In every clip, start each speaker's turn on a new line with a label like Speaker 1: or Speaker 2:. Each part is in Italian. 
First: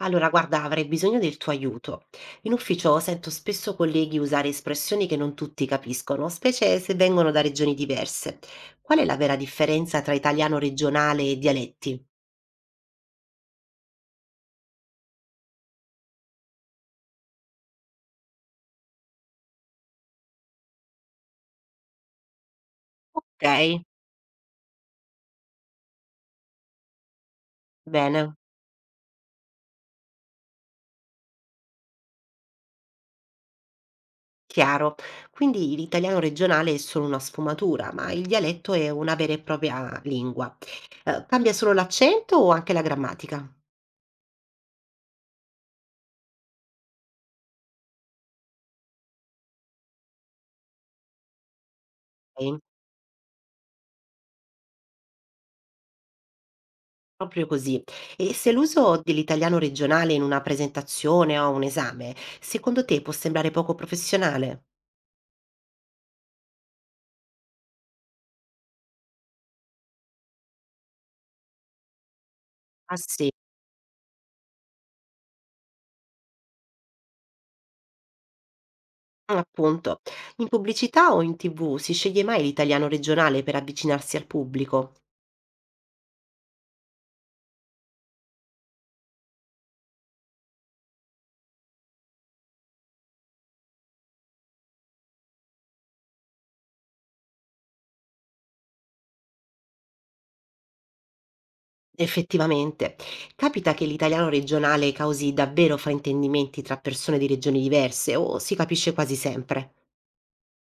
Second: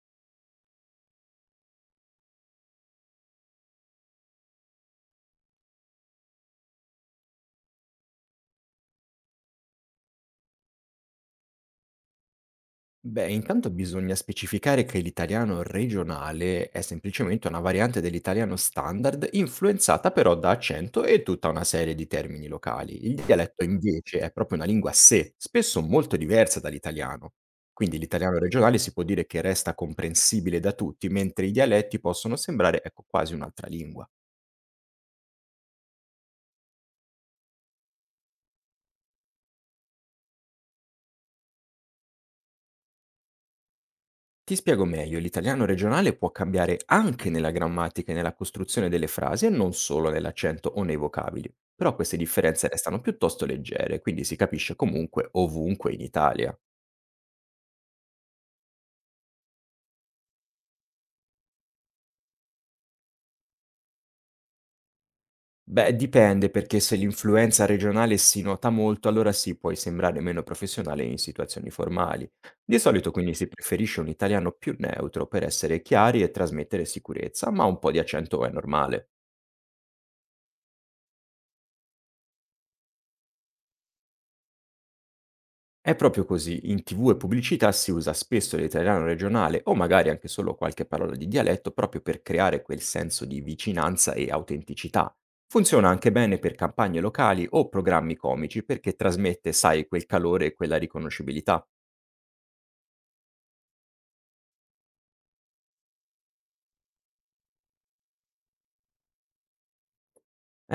Speaker 1: Allora, guarda, avrei bisogno del tuo aiuto. In ufficio sento spesso colleghi usare espressioni che non tutti capiscono, specie se vengono da regioni diverse. Qual è la vera differenza tra italiano regionale e dialetti?
Speaker 2: Beh, intanto bisogna specificare che l'italiano regionale è semplicemente una variante dell'italiano standard, influenzata però da accento e tutta una serie di termini locali. Il
Speaker 1: Ok,
Speaker 2: dialetto invece è proprio una lingua a sé, spesso molto diversa dall'italiano. Quindi
Speaker 1: bene,
Speaker 2: l'italiano regionale si può dire che resta comprensibile da tutti, mentre i dialetti possono sembrare ecco, quasi un'altra lingua.
Speaker 1: chiaro. Quindi l'italiano regionale è solo una sfumatura, ma il dialetto è una vera e propria lingua. Cambia solo l'accento o anche la grammatica?
Speaker 2: Ti spiego meglio, l'italiano regionale può cambiare anche nella grammatica e nella costruzione delle frasi e non solo nell'accento o nei vocabili, però queste differenze restano piuttosto leggere, quindi si capisce comunque ovunque in Italia.
Speaker 1: Proprio così. E se l'uso dell'italiano regionale in una presentazione o un esame, secondo te può sembrare poco professionale?
Speaker 2: Beh, dipende perché se l'influenza regionale si nota molto, allora sì, puoi sembrare meno professionale in situazioni formali. Di
Speaker 1: Ah
Speaker 2: solito
Speaker 1: sì,
Speaker 2: quindi si preferisce un italiano più neutro per essere chiari e trasmettere sicurezza, ma un po' di accento è normale.
Speaker 1: mm, appunto. In pubblicità o in TV si sceglie mai l'italiano regionale per avvicinarsi al pubblico?
Speaker 2: È proprio così, in TV e pubblicità si usa spesso l'italiano regionale o magari anche solo qualche parola di dialetto proprio per creare quel senso di vicinanza e autenticità. Funziona anche bene per campagne locali o programmi comici perché trasmette, sai, quel calore e quella riconoscibilità.
Speaker 1: Effettivamente, capita che l'italiano regionale causi davvero fraintendimenti tra persone di regioni diverse o si capisce quasi sempre?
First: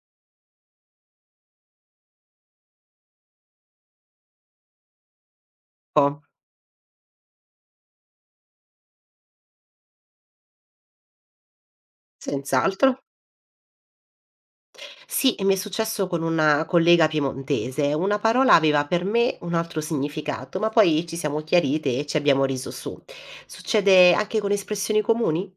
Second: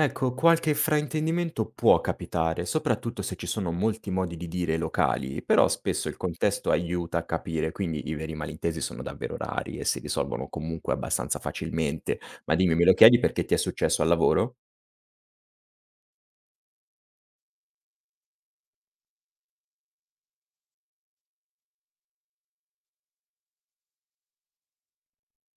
Speaker 2: Ecco, qualche fraintendimento può capitare, soprattutto se ci sono molti modi di dire locali, però spesso il
Speaker 1: Oh,
Speaker 2: contesto aiuta a capire, quindi i veri malintesi sono davvero rari e si risolvono comunque abbastanza facilmente. Ma dimmi, me lo
Speaker 1: senz'altro.
Speaker 2: chiedi perché ti è successo al lavoro?
Speaker 1: Sì, e mi è successo con una collega piemontese. Una parola aveva per me un altro significato, ma poi ci siamo chiarite e ci abbiamo riso su. Succede anche con espressioni comuni?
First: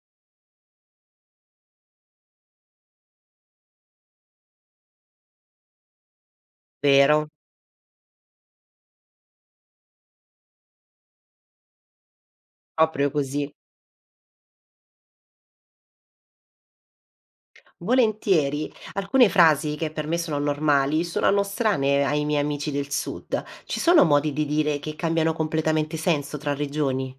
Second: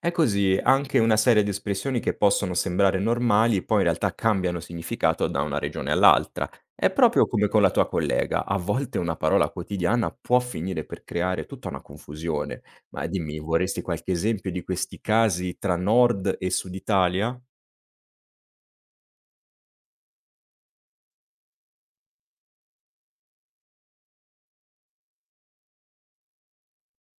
Speaker 2: È così, anche una serie di espressioni che possono sembrare normali, poi in realtà cambiano significato da una regione all'altra. È proprio
Speaker 1: Vero,
Speaker 2: come con la tua collega, a volte una parola quotidiana può finire per creare tutta una confusione. Ma
Speaker 1: proprio
Speaker 2: dimmi,
Speaker 1: così.
Speaker 2: vorresti qualche esempio di questi casi tra nord e sud Italia?
Speaker 1: Volentieri, alcune frasi che per me sono normali suonano strane ai miei amici del sud. Ci sono modi di dire che cambiano completamente senso tra regioni?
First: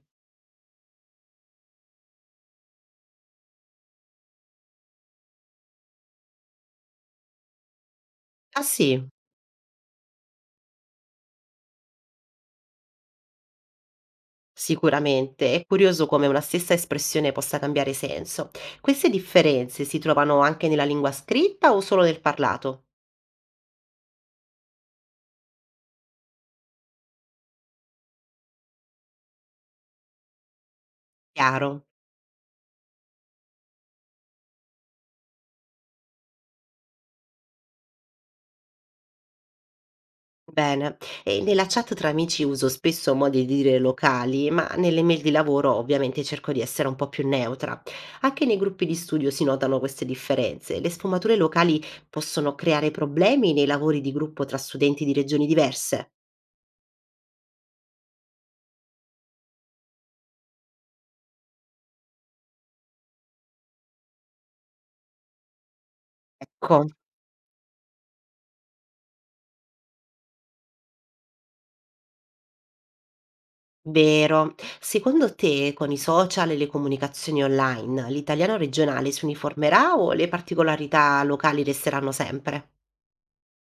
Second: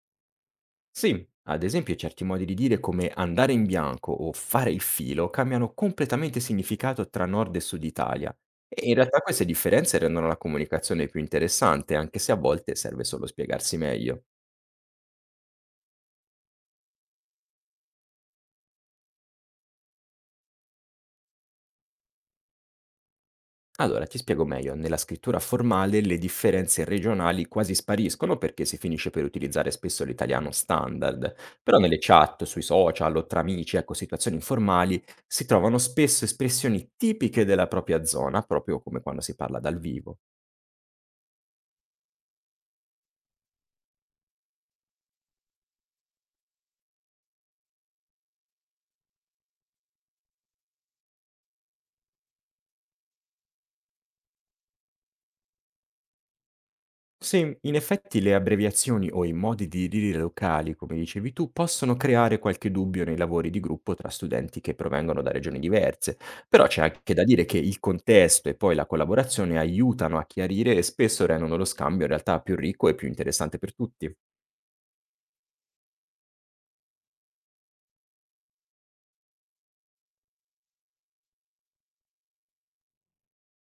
Speaker 2: Sì, ad esempio certi modi di dire come andare in bianco o fare il filo cambiano completamente significato tra nord e sud Italia.
Speaker 1: Ah
Speaker 2: E in
Speaker 1: sì?
Speaker 2: realtà queste differenze rendono la comunicazione più interessante, anche se a volte serve solo spiegarsi meglio.
Speaker 1: Sicuramente, è curioso come una stessa espressione possa cambiare senso. Queste differenze si trovano anche nella lingua scritta o solo nel parlato?
Speaker 2: Allora, ti spiego meglio. Nella scrittura formale le differenze regionali quasi spariscono perché si finisce per utilizzare spesso l'italiano standard, però
Speaker 1: Chiaro.
Speaker 2: nelle chat, sui social o tra amici, ecco, situazioni informali, si trovano spesso espressioni tipiche della propria zona, proprio come quando si parla dal vivo.
Speaker 1: Bene, e nella chat tra amici uso spesso modi di dire locali, ma nelle mail di lavoro ovviamente cerco di essere un po' più neutra. Anche nei gruppi di studio si notano queste differenze. Le sfumature locali possono creare problemi nei lavori di gruppo tra studenti di regioni diverse.
Speaker 2: Sì, in effetti le abbreviazioni o i modi di dire locali, come dicevi tu, possono creare qualche dubbio nei lavori di gruppo tra studenti che provengono da regioni diverse, però c'è
Speaker 1: Ecco.
Speaker 2: anche da dire che il contesto e poi la collaborazione aiutano a chiarire e spesso rendono lo scambio in realtà più ricco e più interessante per tutti.
Speaker 1: Vero. Secondo te, con i social e le comunicazioni online, l'italiano regionale si uniformerà o le particolarità locali resteranno sempre?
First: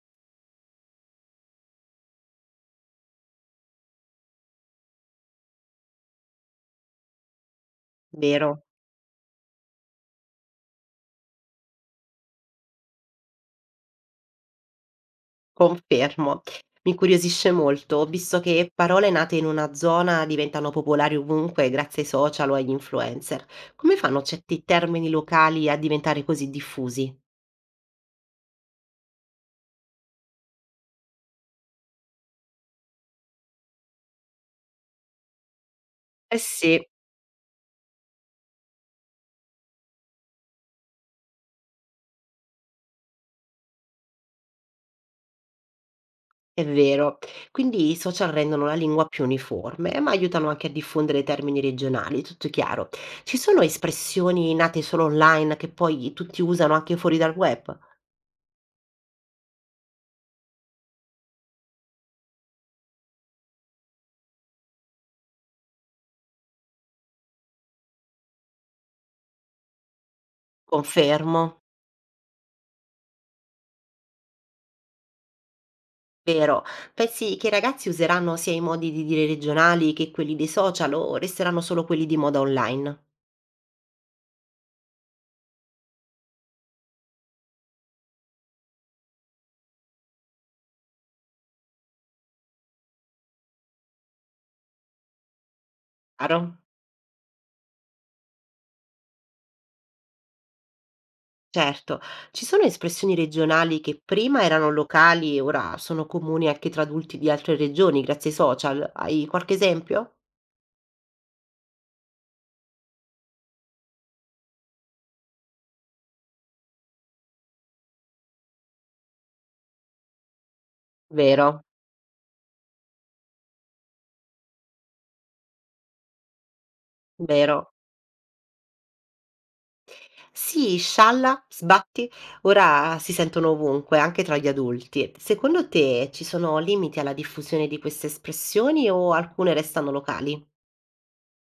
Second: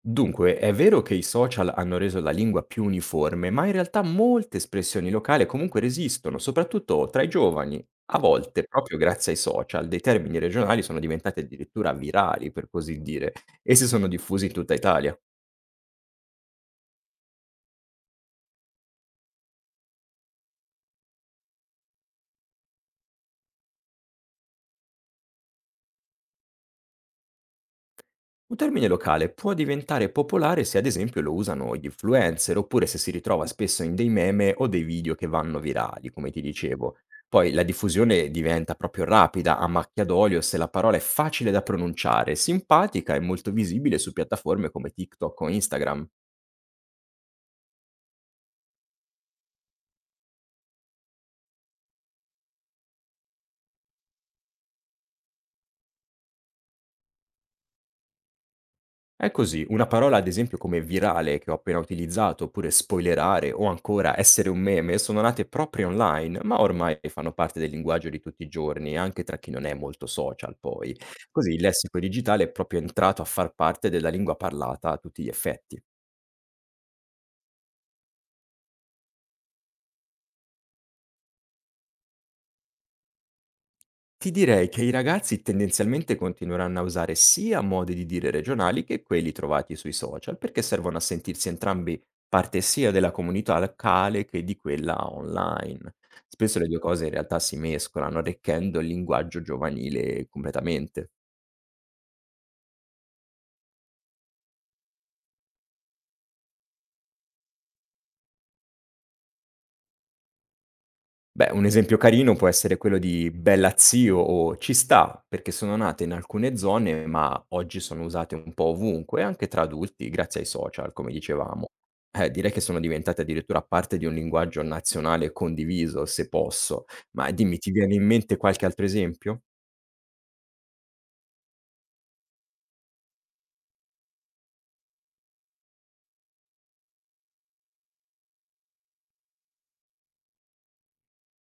Speaker 2: Dunque, è vero che i social hanno reso la lingua più uniforme, ma in realtà molte espressioni locali comunque resistono, soprattutto tra i giovani. A
Speaker 1: Vero,
Speaker 2: volte, proprio grazie ai social, dei termini regionali sono diventati addirittura virali, per così dire, e si sono diffusi in tutta Italia.
Speaker 1: confermo. Mi incuriosisce molto, visto che parole nate in una zona diventano popolari ovunque grazie ai social o agli influencer. Come fanno certi termini locali a diventare così diffusi?
Speaker 2: Un termine locale può diventare popolare se ad esempio lo usano gli influencer oppure se si ritrova spesso in dei meme o dei video che vanno virali, come
Speaker 1: Eh
Speaker 2: ti
Speaker 1: sì,
Speaker 2: dicevo. Poi la diffusione diventa proprio rapida, a macchia d'olio, se la parola è facile da pronunciare, simpatica e molto visibile su piattaforme come TikTok o Instagram.
Speaker 1: è vero. Quindi i social rendono la lingua più uniforme, ma aiutano anche a diffondere termini regionali, tutto chiaro. Ci sono espressioni nate solo online che poi tutti usano anche fuori dal web?
Speaker 2: È così, una parola ad esempio come virale che ho appena utilizzato, oppure spoilerare o ancora essere un meme sono nate proprio online, ma ormai fanno parte del linguaggio di tutti i giorni, anche tra chi non è molto social poi.
Speaker 1: Confermo.
Speaker 2: Così il lessico digitale è proprio entrato a far parte della lingua parlata a tutti gli effetti.
Speaker 1: Vero. Pensi che i ragazzi useranno sia i modi di dire regionali che quelli dei social o resteranno solo quelli di moda online?
Speaker 2: Ti direi che i ragazzi tendenzialmente continueranno a usare sia modi di dire regionali che quelli trovati sui social, perché servono a sentirsi entrambi parte sia della comunità locale che di quella online.
Speaker 1: Chiaro?
Speaker 2: Spesso le due cose in realtà si mescolano, arricchendo il linguaggio giovanile completamente.
Speaker 1: Certo. Ci sono espressioni regionali che prima erano locali e ora sono comuni anche tra adulti di altre regioni grazie ai social. Hai qualche esempio?
Speaker 2: Beh, un esempio carino può essere quello di Bella Zio o Ci sta, perché sono nate in alcune zone, ma oggi sono usate un po' ovunque, anche tra adulti, grazie ai social, come
Speaker 1: Vero.
Speaker 2: dicevamo. Direi che sono diventate addirittura parte di un linguaggio nazionale condiviso, se posso. Ma
Speaker 1: Vero.
Speaker 2: dimmi, ti viene in mente qualche altro esempio?
Speaker 1: Sì, scialla, sbatti, ora si sentono ovunque, anche tra gli adulti. Secondo te ci sono limiti alla diffusione di queste espressioni o alcune restano locali?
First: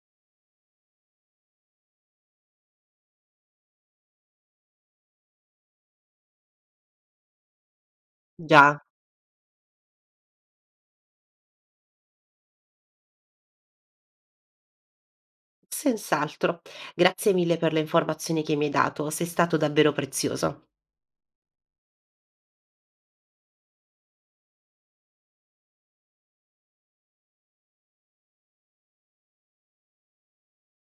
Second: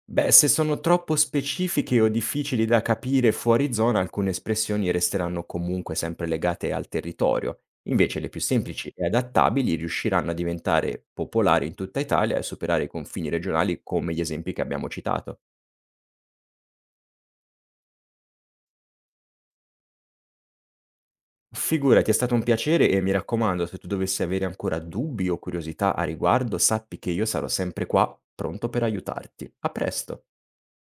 Speaker 2: Beh, se sono troppo specifiche o difficili da capire fuori zona, alcune espressioni resteranno comunque sempre legate al territorio. Invece le più
Speaker 1: Già,
Speaker 2: semplici e adattabili riusciranno a diventare popolari in tutta Italia e superare i confini regionali come gli esempi che abbiamo citato.
Speaker 1: senz'altro. Grazie mille per le informazioni che mi hai dato, sei stato davvero prezioso.
Speaker 2: Figurati, è stato un piacere e mi raccomando, se tu dovessi avere ancora dubbi o curiosità a riguardo, sappi che io sarò sempre qua, pronto per aiutarti. A presto!